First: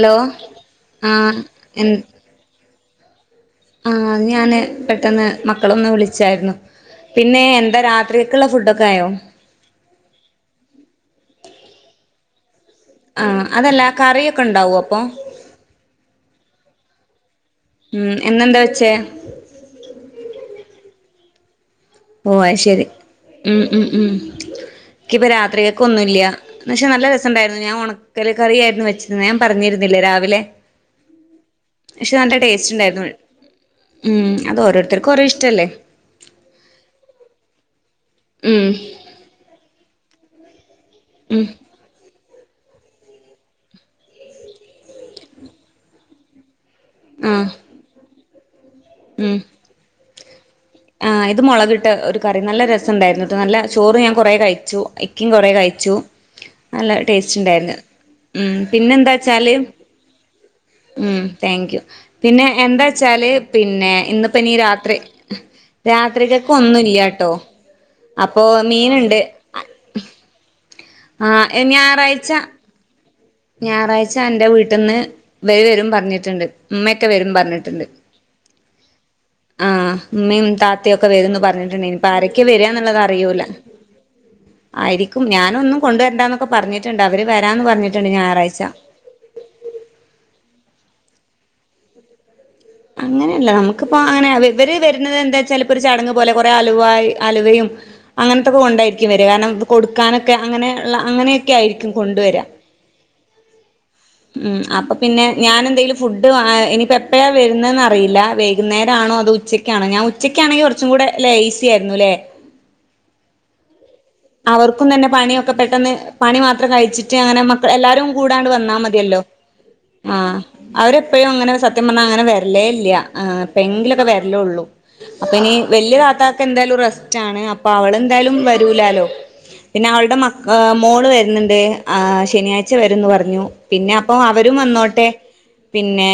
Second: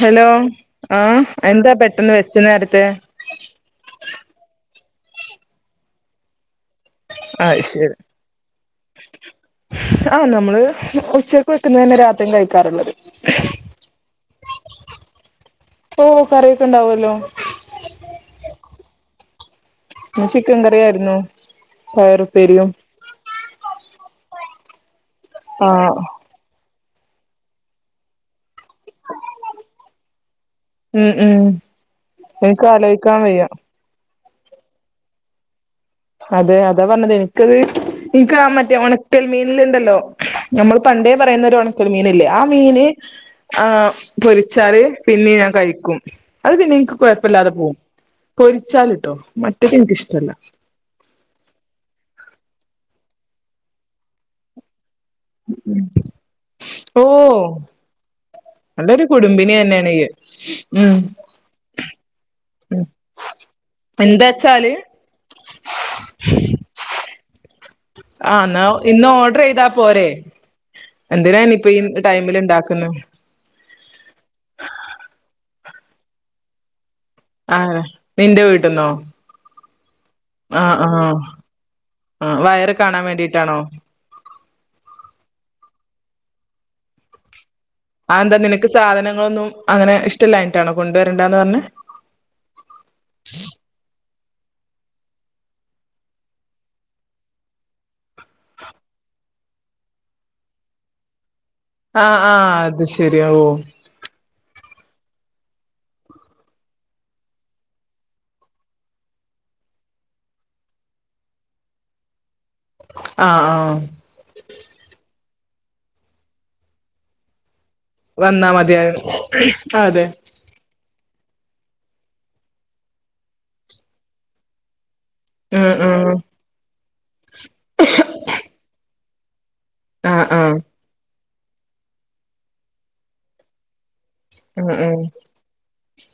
Hello ആഹ് ആഎന്താ എൻ പെട്ടെന്ന് വെച്ച് നേരത്തെ ആഹ് ഞാന് പെട്ടെന്ന് മക്കളൊന്ന് വിളിച്ചാരുന്നു പിന്നെ ആഹ് എന്താ ശരി രാത്രികക്ക് ഇള്ള ഫുഡൊക്കെ ആയോ ആഹ് നമ്മള് ഉച്ചയ്ക്ക് വെക്കുന്ന തന്നെ രാത്രിയും കഴിക്കാറുള്ളത് ആഹ് അതല്ല കറിയൊക്കെ ഇണ്ടാവോ അപ്പൊ ഓ കറിയൊക്കെ ഇണ്ടാവൊല്ലോ ഉം ഇന്ന് എന്താ വെച്ചേ ഇന്ന് ചിക്കൻ കറിയാരുന്നു ഓ അത് ശരി ഉം ഉം ഉം ഇക്കിപ്പോ രാത്രികെക്ക് ആഹ് ഒന്നുല്ല്യ പക്ഷെ നല്ല രസം ഇണ്ടായിരുന്നു ഞാൻ ഒണക്കല് കറിയാരുന്നു വെച്ചിരുന്നേ ഞാൻ പറഞ്ഞിരുന്നില്ലേ രാവിലെ ഉം ഉം പക്ഷെ നല്ല എനിക്ക് ടേസ്റ്റ് ഉണ്ടായിരുന്നു ആലോയിക്കാൻ വയ്യ ഉം അത് ഓരോരുത്തർക്കും ഓരോ ഇഷ്ടല്ലേ അതെ അതാ പറഞ്ഞത് എനിക്കത് ഇനിക്ക് ആ ഉം മറ്റേ ഒണക്കൽ മീനില്ണ്ടല്ലോ ഞമ്മള് പണ്ടേ ഉം പറയുന്ന ഒരു ഒണക്കൽ മീനില്ലേ ആ മീന് ആ പൊരിച്ചാല് പിന്നിം ഞാൻ കഴിക്കും അത് പിന്നെ ഇനിക്ക് ആഹ് കൊഴപ്പല്ലാതെ പോവും പൊരിച്ചാല്ട്ടോ ഉം മറ്റത് ഇനിക്കിഷ്ടല്ല ആഹ് ഇത് മുളകിട്ട ഒരു കറി നല്ല രസം ഇണ്ടായിരുന്നുട്ടോ നല്ല ചോറ് ഞാൻ കൊറെ കഴിച്ചു ഇക്കിം കൊറേ കഴിച്ചു നല്ല ഓ ടേസ്റ്റ് ഇണ്ടായിര്ന്ന് ഉം നല്ലൊരു കുടുംബിനി പിന്നെന്താച്ചാല് തന്നെയാണ് ഇയ്യ് ഉം താങ്ക് യു പിന്നെ ഉം എന്താ വെച്ചാല് പിന്നെ ഇന്ന്പ്പ ഇനി എന്താച്ചാല് രാത്രി രാത്രിക്കക്ക് ഒന്നും ഇല്യ ട്ടോ ആ ഇന്നാ ഇന്ന് ഓഡർ ചെയ്താ പോരെ എന്തിനാ ഇനി ആഹ് ഇപ്പ ഈ ഞായറാഴ്ച ടൈമില് ഇണ്ടാക്ക്ന്ന് ഞായറാഴ്ച അന്റെ വീട്ട്ന്ന് ഇബല് വരും പറഞ്ഞിട്ട്ണ്ട് ഉമ്മക്കെ വരും ആ പറഞ്ഞിട്ട്ണ്ട് നിന്റെ വീട്ടിന്നോ ആഹ് ഉമ്മയും ആ ആ താത്തയും ഒക്കെ വരുന്ന് പറഞ്ഞിട്ടുണ്ടായ്നു ഇപ്പ ആ ആരൊക്കെ വയറ് വരാന്നുള്ളത് കാണാൻ അറിയൂല വേണ്ടിട്ടാണോ ആയിരിക്കും ഞാന് ഒന്നും കൊണ്ടുവരണ്ടാന്നൊക്കെ പറഞ്ഞിട്ട്ണ്ട് അവര് വരാന്ന് പറഞ്ഞ് അതെന്താ നിനക്ക് സാധനങ്ങളൊന്നും അങ്ങനെ ഇഷ്ടല്ലാഞ്ഞിട്ടാണോ കൊണ്ടുവരണ്ടാന്ന് പറഞ്ഞ്? അങ്ങനെല്ല നമക്ക്പ്പോ അങ്ങനെ അവ ഇവര് വര്നത് എന്താച്ചാല് ഇപ്പൊരു ചടങ്ങ് പോലെ കൊറേ അലുവാ യ് അലുവയും അങ്ങനത്തെക്കെ കൊണ്ടായിരിക്കും വര കാരണം ഇത് കൊടുക്കാനൊക്കെ അങ്ങനെയുള്ള അങ്ങനെ- ആഹ് ആഹ് അത് ശരി ഓ ഉം അപ്പൊ പിന്നെ ഞാൻ എന്തെങ്കിലും ഫുഡ് ഇനിപ്പ എപ്പോഴാണ് വരുന്നെന്ന് അറിയില്ല വൈകുന്നേരം ആണോ അതോ- ഉച്ചക്കണോ ഞാൻ ഉച്ചയ്ക്കാണെങ്കിൽ കുറച്ചും കൂടെ ലെയ് ഈസി ആയിരുന്നു അല്ലേ ആഹ് ആഹ് അവർക്കും തന്നെ പണിയൊക്കെ പെട്ടെന്ന് പണി മാത്രം കഴിച്ചിട്ട് അങ്ങനെ- എല്ലാരും കൂടാണ്ട് വന്നാ മതിയല്ലോ അതെ ആഹ് അവരെപ്പോഴും അങ്ങനെ സത്യം പറഞ്ഞാൽ അങ്ങനെ വരലേ ഇല്ല ഇപ്പ എങ്കിലൊക്കെ വരലേള്ളൂ അപ്പ ഇനി ആ ആ വല്യ താത്താക്ക് എന്തായാലും റെസ്റ്റ് ആണ് അപ്പൊ അവള് എന്തായാലും വരൂലാലോ പിന്നെ ആ അവളുടെ മ ആ ആ മോള് വരുന്നുണ്ട് ശനിയാഴ്ച വരന്ന് പറഞ്ഞു പിന്നെ അപ്പൊ അവരും ആ വന്നോട്ടെ പിന്നെ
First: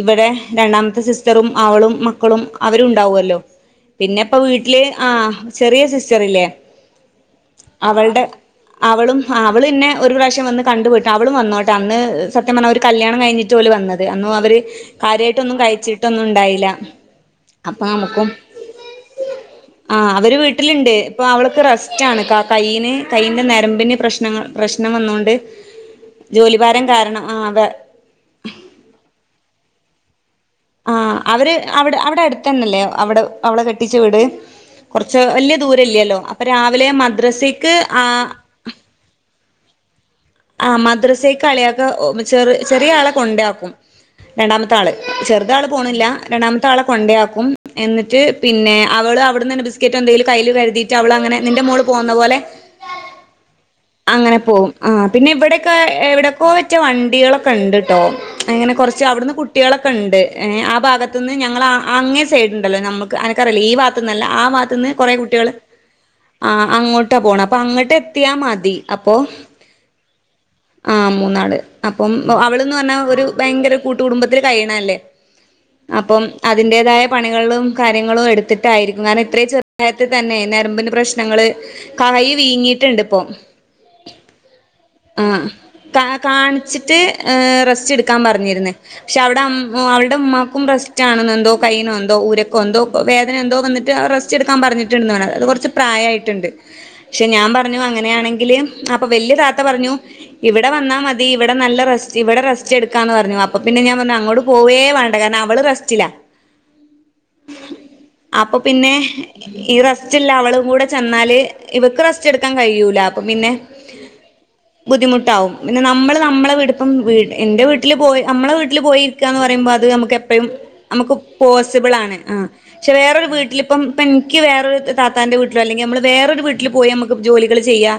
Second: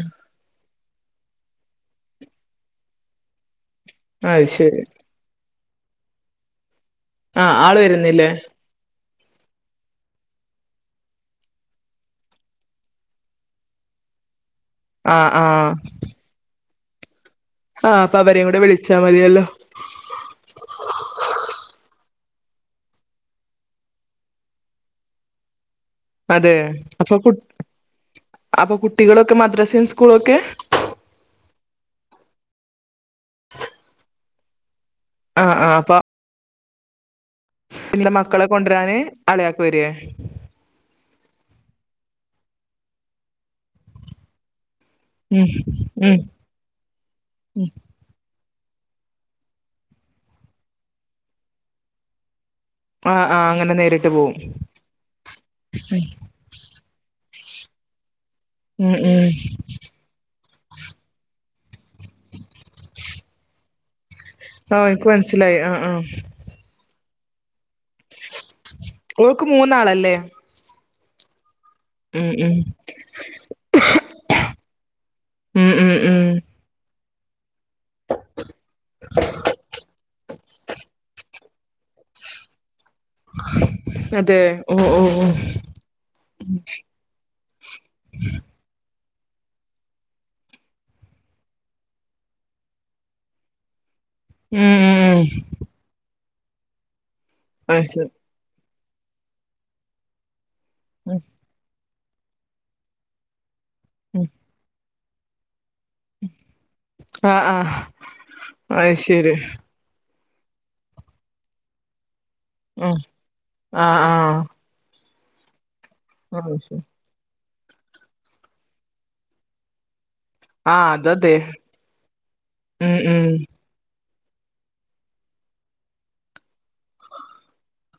ഇവിടെ- രണ്ടാമത്തെ സിസ്റ്ററും അവളും മക്കളും അവരുണ്ടാവുമല്ലോ പിന്നെപ്പ അത് വീട്ടില് ശരി ആഹ് ചെറിയ സിസ്റ്റർ ഇല്ലേ ആ ആള് അവൾടെ വരുന്നില്ലേ - അവളും അവള് പിന്നെ ഒരു പ്രാവശ്യം വന്ന് കണ്ടു പോയിട്ട് അവളും വന്നോട്ടെ അന്ന് സത്യം പറഞ്ഞാൽ ഒരു കല്യാണം കഴിഞ്ഞിട്ട്- ട്ട് ഓല് വന്നത് അന്നും അവര് ആ ആ കാര്യമായിട്ടൊന്നും കഴിച്ചിട്ടൊന്നും ഉണ്ടായില്ല ആഹ് അപ്പൊ അവരേ കൂടെ വിളിച്ചാൽ മതിയല്ലോ ആഹ് അവര് വീട്ടിലുണ്ട് ഇപ്പൊ അവളക്ക് റസ്റ്റ് ആണ് ആഹ് കൈയിന് കയ്യിൻന്റെ നരമ്പിന് പ്രശ്നങ്ങ പ്രശ്നം വന്നൊണ്ട് അതെ ജോലി ഭാരം അപ്പൊ കാരണം കു ആഹ് അതെ അപ്പൊ കുട്ടികളൊക്കെ മദ്രസൻ സ്കൂളൊക്കെ? ആഹ് അവര് അവിടെ അവിടെ അടുത്തന്നല്ലേ അവിടെ അവള കെട്ടിച്ച വീട് കുറച്ച് വലിയ ആഹ് ദൂരല്ല്യാല്ലോ അപ്പൊ രാവിലെ മദ്രസ- ഇന്ത മക്കളെ കൊണ്ടുവരാന് അളയാക്ക വരേ ആഹ് മദ്രസക്ക് അളിയാക്ക ചെറ ചെറിയ ആളെ കൊണ്ടാക്കും രണ്ടാമത്തെ ആള് ഉം ചെറുത ആള് പോണില്ല ഉം രണ്ടാമത്തെ ആളെ കൊണ്ടാക്കും എന്നിട്ട് പിന്നെ അവള് അവിടെന്ന് തന്നെ ബിസ്ക്കറ്റ് എന്തെങ്കിലും കയ്യില് കരുതിട്ട് ട്ട് അവള് അങ്ങനെ നിന്റെ മോള് പോകുന്ന പോലെ- ആഹ് ആഹ് അങ്ങനെ നേരി- അങ്ങനെ പോവും ആഹ് പിന്നെ ഇവിടെക്കെ എവിടെക്കെ വെച്ച വണ്ടികളൊക്കെ ഉണ്ട് കേട്ടോ അങ്ങനെ ഉം കുറച്ച് ഉം അവിടുന്ന് കുട്ടികളൊക്കെ ഉണ്ട് ആഹ് ഭാഗത്തുന്ന് ഞങ്ങള- അങ്ങേ സൈഡുണ്ടല്ലോ നമ്മുക്ക് അനക്കറില്ലേ ഈ ഭാത്തു നിന്നല്ല ആഹ് ഭാത്തു നിന്ന് എനിക്ക് കുറെ മനസ്സിലായി കുട്ടികള്- ആഹ് ആഹ് ആഹ് അങ്ങോട്ടാ പോണേ അപ്പൊ അങ്ങോട്ട് എത്തിയാൽ മതി ഓൾക്ക് മൂന്നാളല്ലേ? ആഹ് മൂന്നാള് അപ്പം ഉം ഉം അവളന്ന് പറഞ്ഞാ ഒരു ഭയങ്കര കൂട്ടു കുടുംബത്തിൽ കഴിയണല്ലേ ഉം ഉം അപ്പം ഉം അതിന്റെതായ പണികളും കാര്യങ്ങളും എടുത്തിട്ടായിരിക്കും കാരണം ഇത്രയും ചെറുപ്രായത്തി തന്നെ നരമ്പിന് പ്രശ്നങ്ങള് കൈ വീങ്ങിയിട്ടുണ്ട് ഇപ്പോ അതെ ഓ ഓ ഓ ആഹ് കാ കാണിച്ചിട്ട് റെസ്റ്റ് എടുക്കാൻ പറഞ്ഞിരുന്നേ പക്ഷെ അവിടെ അവൾടെ ഉമ്മാക്കും റെസ്റ്റ് ആണുന്നു എന്തോ കൈയിന എന്തോ ഊരക്ക എന്തോ വേദന എന്തോ വന്നിട്ട് റെസ്റ്റ് റെസ്റ്റ്ടുക്കാൻ ഉം പറഞ്ഞിട്ടുണ്ടന്ന് ഉം പറേ അത് കുറച്ച് പ്രായമായിട്ടുണ്ട് പക്ഷെ ഞാൻ പറഞ്ഞു അത് ശരി അങ്ങനെയാണെങ്കില് അപ്പൊ വല്യ താത്ത പറഞ്ഞു ഇവിടെ വന്നാ ഉം മതി ഇവിടെ നല്ല റെസ്റ്റ് ഇവിടെ റെസ്റ്റ് എടുക്കാന്ന് പറഞ്ഞു അ പ്പോ പിന്നെ ഞാൻ പറഞ്ഞു ഉം അങ്ങോട്ട് പോവേ വേണ്ട കാരണം അവൾ റസ്റ്റ്‌ - റ്റില ആഹ് ആഹ് അപ്പൊ പിന്നെ അത് ശരി ഈ- റസ്റ്റ്ല്ല അവളും കൂടെ ചെന്നാല് ഇവക്ക് റസ്റ്റ് എടുക്കാൻ ഉം കഴിയൂല അപ്പൊ പിന്നെ- ആഹ് ആഹ് ബുദ്ധിമുട്ടാവും പിന്നെ നമ്മള് ആഹ് നമ്മളെ അത് ശരി വീടിപ്പം എന്റെ വീട്ട- വീട്ടല് പോയി നമ്മള വീട്ടില് പോയിരിക്കന്ന് പറയുമ്പോ അത് നമു യും ആഹ് നമുക്ക് അതതെ പോസിബിളാണ് ആഹ് പക്ഷെ ഉം വേറൊരു ഉം വീട്ടിൽ ഇപ്പം ഇൻക്ക് വേറൊരു താത്താന്റെ വീട്ടിലോ അല്ലെങ്കി നമ്മള് വേറൊരു വീട്ടില് പോയി നമുക്ക് ജോലികൾ ചെയ്യാ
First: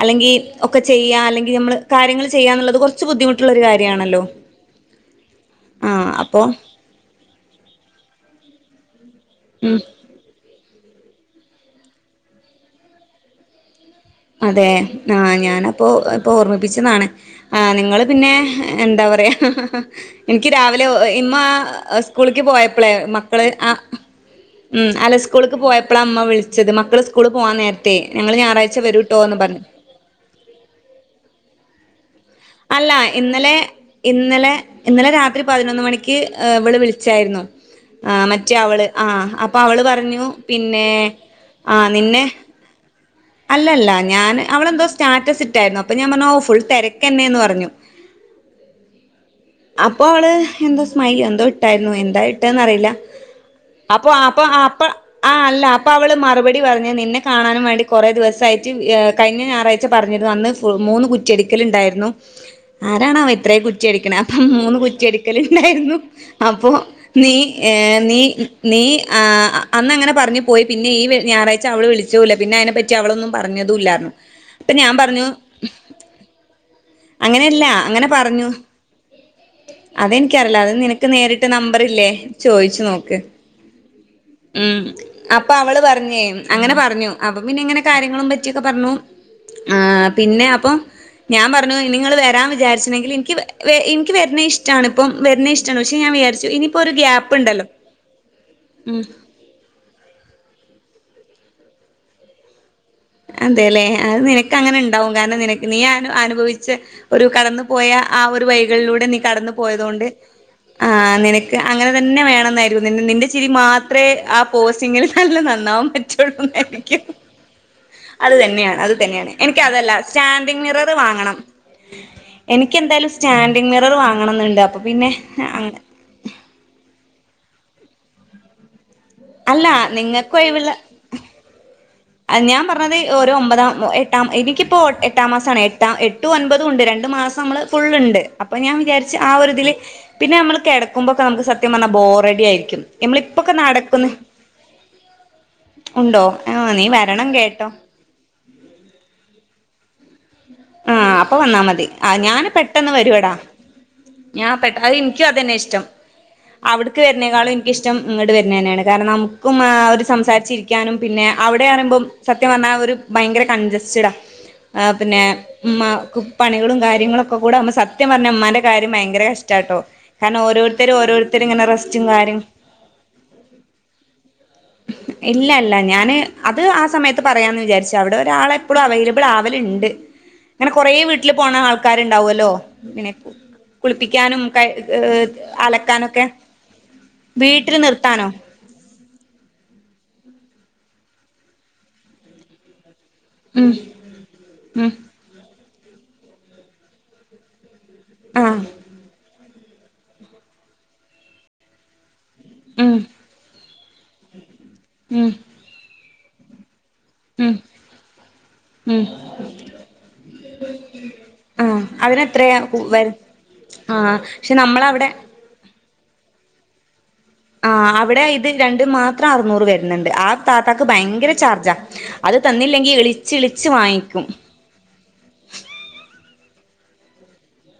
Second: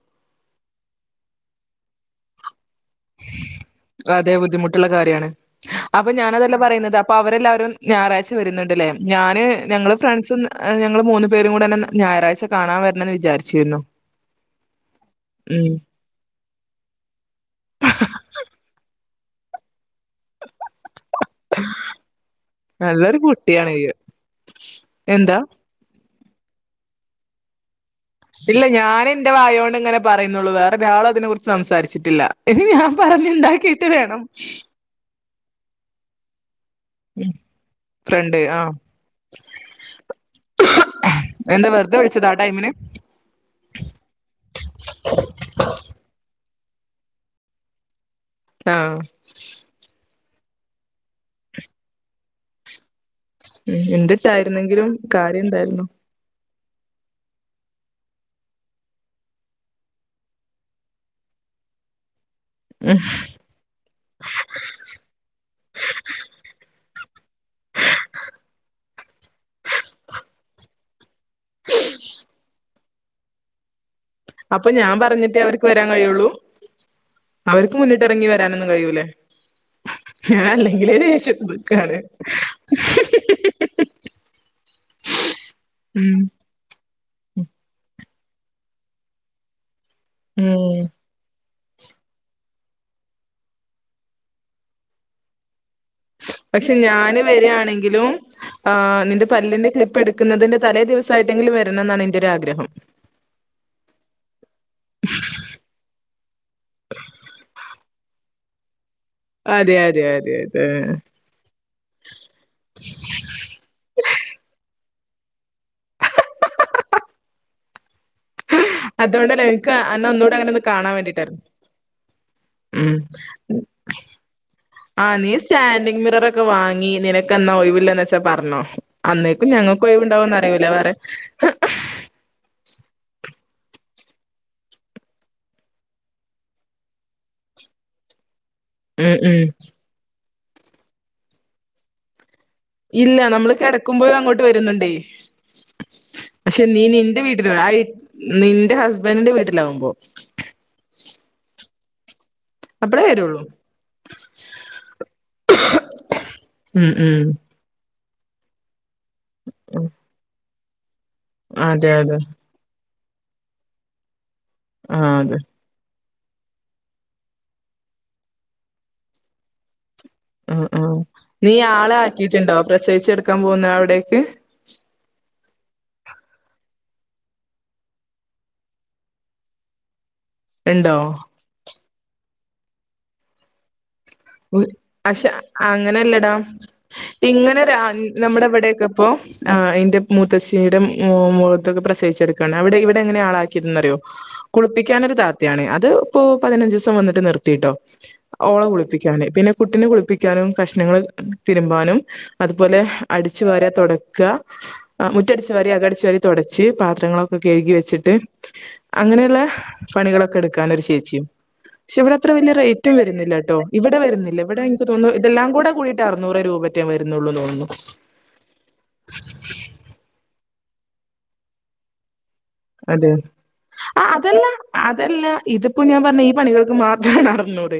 അല്ലെങ്കി ഒക്കെ ചെയ്യാ അല്ലെങ്കി നമ്മള് കാര്യങ്ങള് ചെയ്യാ എന്നുള്ളത് കൊർ അതെ ബുദ്ധിമുട്ടുള്ള കാര്യാണ് അപ്പൊ ഞാനതല്ല പറയുന്നത് പ്പഅവരെല്ലാവരും ഞായറാഴ്ച വരുന്നുണ്ട്ല്ലേ ഞാന് ഉം ഞങ്ങള് ഫ്രണ്ട്സും ഞങ്ങള് മൂന്ന് പേരും കൂടെന്നെ ഞായറാഴ്ച കാണാൻ വരണന്ന് വിചാരിച്ചിരുന്നു അതേ ആഹ് ഉം ഞാനപ്പോ ഇപ്പൊ ഓർമ്മിപ്പിച്ചെതാണ് ആഹ് നിങ്ങള് പിന്നെ എന്താ പറയാ എനിക്ക് രാവിലെ ഇമ്മാ ആ സ്കൂളിലക്ക് പോയപ്പോളെ നല്ലൊരു മക്കള് കുട്ടിയാണ് ആഹ് ഇയ്യ്. ഉം അല്ല എന്താ? സ്കൂള്ക്ക് പോയപ്പളാ ഇമ്മ വിളിച്ചത് മക്കള് സ്കൂള്പോവാൻ നേരത്തേ ഞങ്ങള് ഇല്ല ഞായറാഴ്ച വരു ഞാന് ന്റെ വായോണ്ട് ഇങ്ങനെ പറയുന്നൊള്ളൂ വേറൊ ഒരാളയിന കുറിച്ച് സംസാരിച്ചിട്ടില്ല എനി അല്ല ഞാൻ ഇന്നലെ പറഞ്ഞുണ്ടാക്കിട്ട് വേണം ഇന്നലെ ഇന്നലെ രാത്രി പതിനൊന്ന് മണിക്ക് ഏഹ് ഇവള് ഉം വിളിച്ചായിരുന്നു ആഹ് മറ്റേ അവള് ആഹ് അപ്പൊ അവള് പറഞ്ഞു പിന്നെ ആ നിന്നെ എങ്ങനെ അല്ലല്ല ഞാൻ അവളെന്തോ സ്റ്റാറ്റസ് ഇട്ടായിരുന്നു അപ്പൊ ഞാൻ പറഞ്ഞു ഓ ഫുൾ തെരക്കെന്നേന്ന് പറഞ്ഞു ആഹ് അപ്പൊ അവള് എന്തോ സ്മൈലി എന്തോ ഇട്ടായിരുന്നു എന്താ ഇട്ട്ന്നറിയില്ല അപ്പൊ അപ്പൊ അപ്പൊ എന്തിട്ടായിരുന്നെങ്കിലും കാര്യം ആഹ് അല്ല എന്തായിരുന്നു? അപ്പൊ അവള് മറുപടി പറഞ്ഞ് നിന്നെ കാണാനും വേണ്ടി കുറേ ദിവസായിട്ട് കഴിഞ്ഞ ഞായറാഴ്ച പറഞ്ഞിരുന്നു അന്ന് ഫു മൂന്ന് കുറ്റി അടിക്കല്ണ്ടായിരുന്നു ഉം ആരാണാവോ ഇത്രയും കുറ്റി അടിക്ക്ണ് അപ്പൊ മൂന്ന് കുറ്റി അടിക്കലുണ്ടായിരുന്നു അപ്പൊ നീ ഏ നീ നീ ആ അന്നങ്ങനെ പറഞ്ഞു പോയി പിന്നെ ഈ ഞായറാഴ്ച അവള് വിളിച്ചൂല്ല പിന്ന അയിനപ്പറ്റി അവളൊന്നും പറഞ്ഞതുല്ലാർഞ്ഞു അപ്പൊ ഞാൻ പറഞ്ഞിട്ടേ അവർക്ക് വരാൻ കഴിയുള്ളൂ അങ്ങനെയല്ല അവർക്ക് മുന്നിട്ട് അങ്ങനെ ഇറങ്ങി പറഞ്ഞു വരാനൊന്നും കഴിയൂലെ ഞൻ അതെനിക്കറിയില്ല അത് അല്ലെങ്കിലേ നിനക്ക് നേരിട്ട് ദേഷ്യത്തില് നിക്കാണ് നമ്പറില്ലേ മ് അപ്പൊ അവള് ഉം പർഞ്ഞേ അങ്ങനെ പറഞ്ഞു അപ്പ പിന്നെ ഇങ്ങനെ കാര്യങ്ങളും പറ്റിയൊക്കെ പർഞ്ഞു ആ പിന്നെ അപ്പം ഉം ഞാൻ പറഞ്ഞു ഇനിങ്ങള് വരാൻ വിചാരിച്ചിനെങ്കില് ഇൻക്കി വ വര് ഇൻക്കി വര്ന്നത് ഇഷ്ടമാണ് ഇപ്പം വരുന്ന ഇഷ്ടം പക്ഷേ ഞാന് വരാണെങ്കിലും ആ നിന്റെ പല്ലിന്റെ ക്ലിപ്പ് എടുക്കുന്നതിന്റെ തലേ ദിവസായിട്ടെങ്കിലും വരണം എന്നാണ് എന്റെ ഒരാഗ്രഹം അതേല്ലേ അത് നിനക്ക് അങ്ങനെ ഉണ്ടാവും കാരണം നിന നീ അനു അനുഭവിച്ച ഒരു കടന്നു പോയ ആ ഒരു വഴികളിലൂടെ നീ കടന്നു അതെ പോയത് അതെ കൊണ്ട് അതെ അതെ ആഹ് നിനക്ക് ക്ക് അങ്ങനെ തന്നെ വേണന്നായിരുന്നു നി നിന്റെ ചിരി മാത്രേ ആ പോസിറ്റിങ്ങില് നല്ല നന്നാവും പറ്റുള്ളൂ എനിക്കും അത് തന്നെയാണ് അത് തന്നെയാണ് അതുകൊണ്ടല്ലേ എനിക്ക് അതല്ല അന്നെ ഒന്നുകൂടെ അങ്ങനെ ഒന്ന് സ്റ്റാൻഡിങ് കാണാൻ മിററ് വാങ്ങണം വേണ്ടിട്ടായിരുന്നു ഉം എനിക്കെന്തായാലും സ്റ്റാൻഡിങ് മിറർ വാങ്ങണന്നുണ്ട് അപ്പൊ പിന്നെ മിററ് വാങ്ങി നിനക്കെന്നാ ഒഴിവില്ലേന്ന് വെച്ചാ പറഞ്ഞോ അന്നേക്കും അല്ല ഞങ്ങൾക്ക് നിങ്ങൾക്ക് ഒഴിവുണ്ടാകോന്നറിയൂല്ല ഒഴിവുള്ള വേറെ ഞാൻ പർഞ്ഞത് ഒരു ഒമ്പതാം എട്ടാം എനിക്കിപ്പോൾ എട്ടാം മാസമാണ് എട്ടാം എട്ട് ഒൻപതും ഉണ്ട് രണ്ട് മാസം നമ്മള് ഫുള്ള്ണ്ട് അപ്പൊ ഞാൻ വിചാരിച്ച് ഉം ആ ഉം ഒരുതില് പിന്നെ നമ്മള് കിടക്കുമ്പോഴൊക്കെ നമുക്ക് സത്യം പറഞ്ഞാ ബോറടിയായിരിക്കും ഇല്ല നമ്മള് കെടക്കുമ്പോഴും അങ്ങോട്ട് വരുന്നുണ്ടേ ഉണ്ടോ ആ [unintelligible] നീ നിന്റെ വരണം വീട്ടില കേട്ടോ [unintelligible] നിന്റെ ഹസ്ബന്റിന്റെ വീട്ടിലാവുമ്പോ ആഹ് അപ്പൊ വന്നാ മതി ആ ഞാൻ പെ അപ്പളേ വരുള്ളൂ ഞാൻ പെട്ടത് അത് ഇൻക്കും അത് തന്നെ ഇഷ്ടം ഉം അവട്ക്ക് ഉം വര്ന്നേക്കാളും എനിക്കിഷ്ടം ഇങ്ങട് വരുന്നന്നെയാണ് കാരണം നമുക്കും ഉം. അവര് സംസാരിച്ചിരിക്കാനും പിന്നെ അതെ അവിടേറിയുമ്പം അതെ സത്യം സത്യം പറഞ്ഞാൽ അത് ഒരു ഭയങ്കര കൺജസ്റ്റഡാ ആഹ് ആ പിന്നെ അതെ ഉമ്മാക്ക് പണികളും കാര്യങ്ങളൊക്കെ കൂടെകുമ്പോഴേക്കും സത്യം പറഞ്ഞ ഉമ്മാന്റെ കാര്യം ഭയങ്കര കഷ്ടാട്ടോ കാരണം ഉം ഉം ഓരോരുത്തരും ഓരോരുത്തരും നീ ഇങ്ങനെ ആളെ റെസ്റ്റും കാര്യം ആക്കിയിട്ടുണ്ടോ പ്രസവിച്ച് കെട്ക്കാൻ പോകുന്ന അവിടേക്ക് ഉ ഇല്ല ഇല്ല ഞാന് അത് ആ സമയത്ത് പറയാമന്ന് വിചാരിച് അവടെ ഒരാളെപ്പളും അവൈലബിൾ ആവല്ണ്ട് ഇങ്ങനെ കൊറെ ഉണ്ടോ വീട്ടില് പോണ ആൾക്കാര്ണ്ടാവോല്ലോ ഇനെ ഒ പക്ഷെ അലക്കാനൊക്കെ അങ്ങനല്ലെടാ ഇങ്ങനെ വീട്ടിൽ രാ നിർത്താനോ നമ്മുടെ ഇവടെക്കെ അപ്പോ ആ അയിന്റെ മൂത്തച്ചിയുടെ മൂ മൂത്തത് പ്രസവിച്ചട്ക്കാണ് അവടെ ഇവടെ അങ്ങനെ ആളാ ഉം ന്നറിയോ ഉം കുൾപ്പിക്കാനൊരു താത്താണ് അത് ഇപ്പോ പതിനഞ്ച് ദിവസം വന്ന്ട്ട് നിർത്തിട്ടോ ആഹ് ഓള കുളിപ്പിക്കാന് പിന്നെ കുട്ടിനെ കുളിപ്പിക്കാനും കഷ്ണങ്ങള് തിരുമ്പാനും അതുപോലെ ഉം അടിച്ചു വാര തൊടക്ക ഉം മുറ്റട്ച്ച് വാര അകട്ച്ച് വാരി തൊടച്ച് പാത്രങ്ങളൊ ഉം കഴുകി വെച്ചിട്ട് ഉം അങ്ങനെയുള്ള പണികളൊക്കെ എടുക്കാനരു ചേച്ചിയും ആഹ് പക്ഷ ഇവടെ അത്ര വല്ല്യ അതിനെത്രയാ റൈറ്റും വരു വരുന്നില്ല ട്ടോ ഇവടെ ആഹ് വരുന്നില്ല പക്ഷെ ഇവടെ ഇൻക്ക് നമ്മളവിടെ തോന്നു എല്ലാം കൂടെ കൂടിട്ട് അർന്നൂറ് രൂപറ്റേ വരുന്നൊള്ളൂ തൊ ആ അവടെ ഇത് രണ്ടും മാത്രം അർന്നൂറ് വര്ന്ണ്ട് ആ താത്താക്ക് ഭയങ്കര ചാർജാ അത് തന്നില്ലെങ്കി അതെ ഇളിച് ഇളിച്ച് ആ വാങ്ങിക്കും അതല്ല അതല്ല ഇതിപ്പോ ഞാൻ പറഞ്ഞ ഈ പണികൾക്ക് മാത്രാണ് അറ്ന്നൂറ്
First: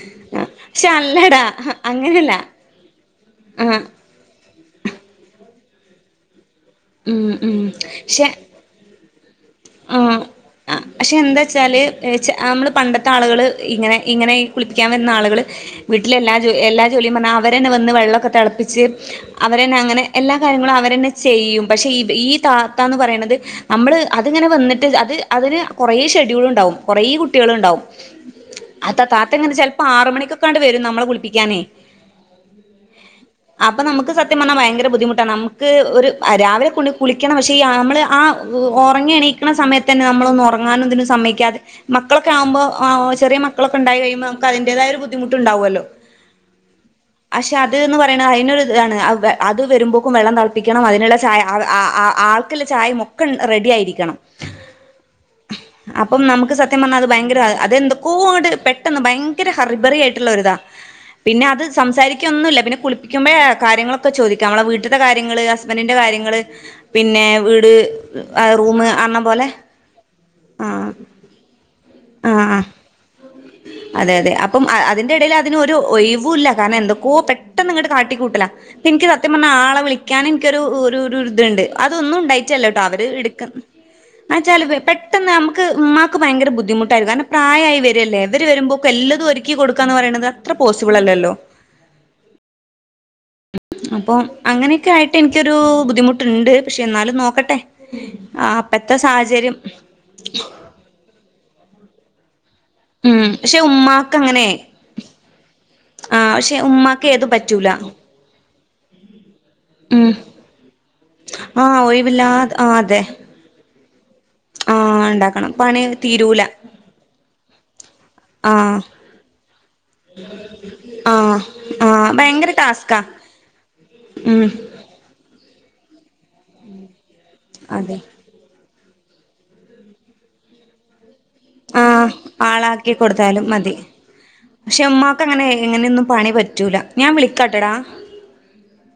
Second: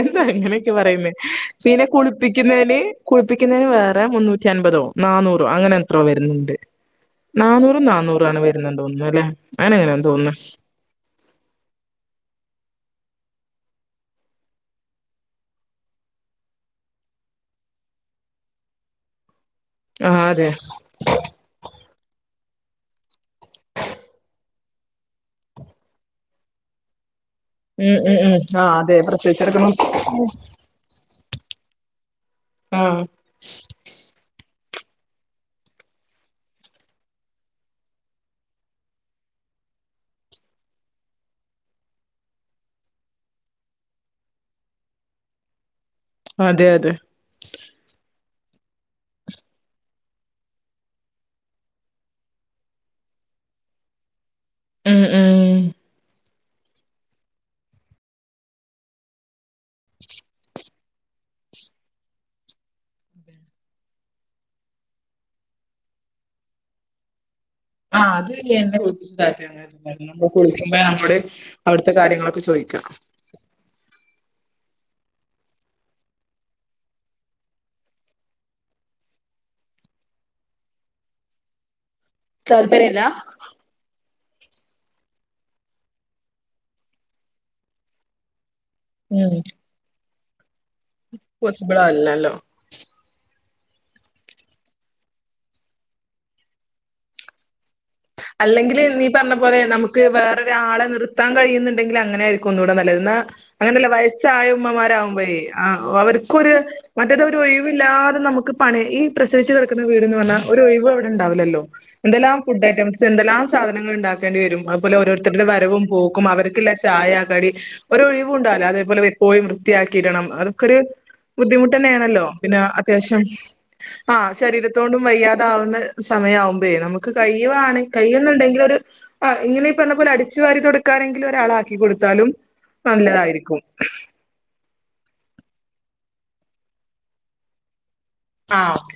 എന്താ അങ്ങനെയൊക്കെ പക്ഷെ പറയുന്നെ അല്ലടാ പിന്നെ അങ്ങനെയല്ല കുളിപ്പിക്കുന്നെന് കുളിപ്പിക്കുന്നെന് ആ വേറെ മുന്നൂ റ്റി അൻപതോ നാന്നൂറോ അങ്ങനെ എത്രോ വര്ന്ന്ണ്ട് ഉം ഉം നാന്നൂറും നാന്നൂറ പക്ഷെ ആണ് വര് തോന്നുന്നു അല്ലെ അങ്ങനെയാ തോന്ന്ന്ന് ആ പക്ഷെ എന്താ വെച്ചാല് ച അമ്മള് പണ്ടത്തെ ആളുകള് ഇങ്ങനെ ഇങ്ങനെ കുളിപ്പിക്കാൻ വര്ന്ന ആളുകള് വീട്ടില എല്ലാ ജോ എല്ലാ ജോലിയും പർഞ്ഞാ അവരന്നെ വന്ന് വെള്ളോക്കെ തെൾപ്പിച്ച് അവരന്നെ അങ്ങനെ ആ എല്ലാ അതെ കാര്യങ്ങളും അവരന്നെ ചെയ്യും പക്ഷേ ഇത് ഈ താത്താന്ന് പറയ്ണത് നമ്മള് അത്ങ്ങനെ വന്നിട്ട് അത് അതിന് കൊറേ ഷെഡ്യൂള് ഇണ്ടാവും കൊറെ കുട്ടിയള് ഇണ്ടാവും ഉം ഉം ഉം ആ അതെ അത താത്തെ ഇങ്ങനെ പ്രസവിച്ചെടുക്കണം ചെൽപ്പോ ആറ് മണിക്കൊക്കാണ്ട് വരും നമ്മളെ കുൾപ്പിക്കാനേ ആഹ് അപ്പ നമ്മക്ക് സത്യം പർഞ്ഞാ ഭയങ്കര ബുദ്ധിമുട്ടാണ് നമ്മക്ക് ഒരു രാവിലെ കുളിക്കണം പക്ഷെ ഈ അമ്മള് ആ ഒറങ്ങി എണീക്ക്ണ സമയത്തന്നെ നമ്മളൊന്നു ഒറങ്ങാനും ഇതിനും സമ്മയ്ക്കാതെ മക്കളൊക്കാ ആവുമ്പോ ചെറിയ മക്കളക്കെ ഇണ്ടായി കഴിയുമ്പോ നമുക്ക് അതിന്റേതായ ഒരു ബുദ്ധിമുട്ട് ണ്ടാവോല്ലോ അതെ അതെ പക്ഷെ അത് ന്ന് പറയ്ണ അയിനൊര് ഇതാണ് അത് വരുമ്പോക്കും വെള്ളം തൾപ്പിക്കണം അതിന്ള്ള ചായ ആ ആ ആൾ ക്ക്ള്ള ചായ മൊക്കൻ റെഡി ആയിരിക്കണം ഉം ഉം അപ്പം നമുക്ക് സ സത്യം പർഞ്ഞാ അത് ഭയങ്കര അതെന്തൊക്കോ ആണ്ട് പെട്ടെന്ന് ഭയങ്കര ഹറിബറി ആയിട്ടുള്ളര്താ പിന്നെ അത് സംസാരിക്കൊന്നുല്ല പിന്നെ കുളിപ്പിക്കുമ്പയാ കാര്യങ്ങളൊക്കെ ചോദിക്കാ നമ്മളെ വീട്ട്ത്തെ കാര്യങ്ങള് ഹസ് ഹസ്ബന്റിന്റെ കാര്യങ്ങള് പിന്നെ വീട് റൂമ് പറഞ്ഞ പോലെ [unintelligible] കുളിക്കുമ്പയാ ആഹ് നമ്മടെ അവിട്ത്തെ കാര്യങ്ങളൊക്കെ ആഹ് ആഹ് ചോയിക്കാ അതെ അതെ അപ്പം അ അതിന്റെ ഇടയില് അതിനൊരു ഒഴിവു ഇല്ല കാരണം എന്തൊക്കോ പെട്ടെന്ന് ഇങ്ങട്ട് കാട്ടിക്കൂട്ടല ഇൻക്ക് സത്യം പർഞ്ഞ ആളെ വിളിക്കാന് ഇൻക്കൊരു ഒരു ഒരു ഇത്ണ്ട് അതൊന്നും ണ്ടായിറ്റ അല്ല ട്ടോ താല്പര്യല്ല അവര് ഇട്ക്ക് അ ച്ചാല് പെട്ടെന്ന് നമ്മക്ക് ഇമ്മാക്ക് ഭയങ്കര ബുദ്ധിമുട്ടായിരുന്നു കാരണം പ്രായായി വരല്ലേ ഇവര് വരുമ്പോക്ക് എല്ലതും ഉം ഒരുക്കി കൊടുക്ക ന്ന് പറയ്ണത് അത്ര പോസിബിള് അല്ലല്ലോ സ്ബ്ള് അല്ലല്ലോ അപ്പോം അങ്ങനെക്കെ ആയിട്ട് ഇൻക്കൊരു ബുദ്ധിമുട്ട്ണ്ട് പക്ഷെ ന്നാലും നോക്കട്ടെ ആഹ് അല്ലെങ്കില് അപ്പത്തെ നീ പർഞ്ഞ സാഹചര്യം പോലെ നമുക്ക് വേറൊരാളെ നിർത്താൻ കഴിയുന്നുണ്ടെങ്കില് അങ്ങനെ ആയിരിക്കും ഒന്നുടെ ന ല്ല ന്നാ ഉം പക്ഷെ അങ്ങനെല്ല ഉമ്മാക്ക് അങ്ങനെ വയസ്സായ ഉമ്മമാരാവുമ്പോയെ ആ ആഹ് അവര്ക്കൊര് പക്ഷെ ഉമ്മാക്ക് മറ്റത് ഏതും അവര് പറ്റൂല ഒഴിവില്ലാതെ നമുക്ക് പണി ഈ പ്രസവിച്ച് കിടക്കുന്ന ഉം വീട്ന്ന് പർഞ്ഞാ ഒരു ഒഴിവ് ഇണ്ടാവില ല്ലോ ആഹ് എന്തെല്ലാം ഒഴിവില്ലാതെ ഫുഡ് ആഹ് ഐറ്റംസ് അതെ എന്തെല്ലാം സാധനങ്ങൾ ഇണ്ടാ ണ്ടി വരും അതുപോലെ ആഹ് ഓരോര്ത്തര്ടെ ഇണ്ടാക്കണം പണി വരവും പോക്കും തീരൂല അവര്ക്ക്ള്ള ചായ കടി ഒരു ഒഴി വുണ്ടാവൂല ആഹ് അതേപോലെ എപ്പോഴും വൃത്തിയാക്കിടണം അതൊക്കെര് ആഹ് ആഹ് ബുദ്ധിമുട്ടന്നെണല്ലോ ഭയങ്കര പിന്നെ ടാസ്കാ അത്യാവശ്യം ആ ഉം ശരീര ത്തൊണ്ടും വയ്യാതാവുന്ന സമയാവുമ്പയെ നമുക്ക് കഴിയുവാണ അതെ ന്നുണ്ടെങ്കില് ഒരു ആ ഇങ്ങനെ ഇ പർഞ്ഞ പോലെ അടിച്ചുവാരി തൊടക്കാനെങ്കിലു ഒരാള ക്കി ആഹ് കൊടുത്താലും ആളാക്കി കൊടുത്താലും നല്ലതായിരിക്കും മതി പക്ഷെ ഇമ്മാക്ക് അങ്ങനെ എങ്ങനെന്നും പണി പറ്റൂല ഞാൻ വിളിക്കാട്ടൊടാ ആ ഓകെ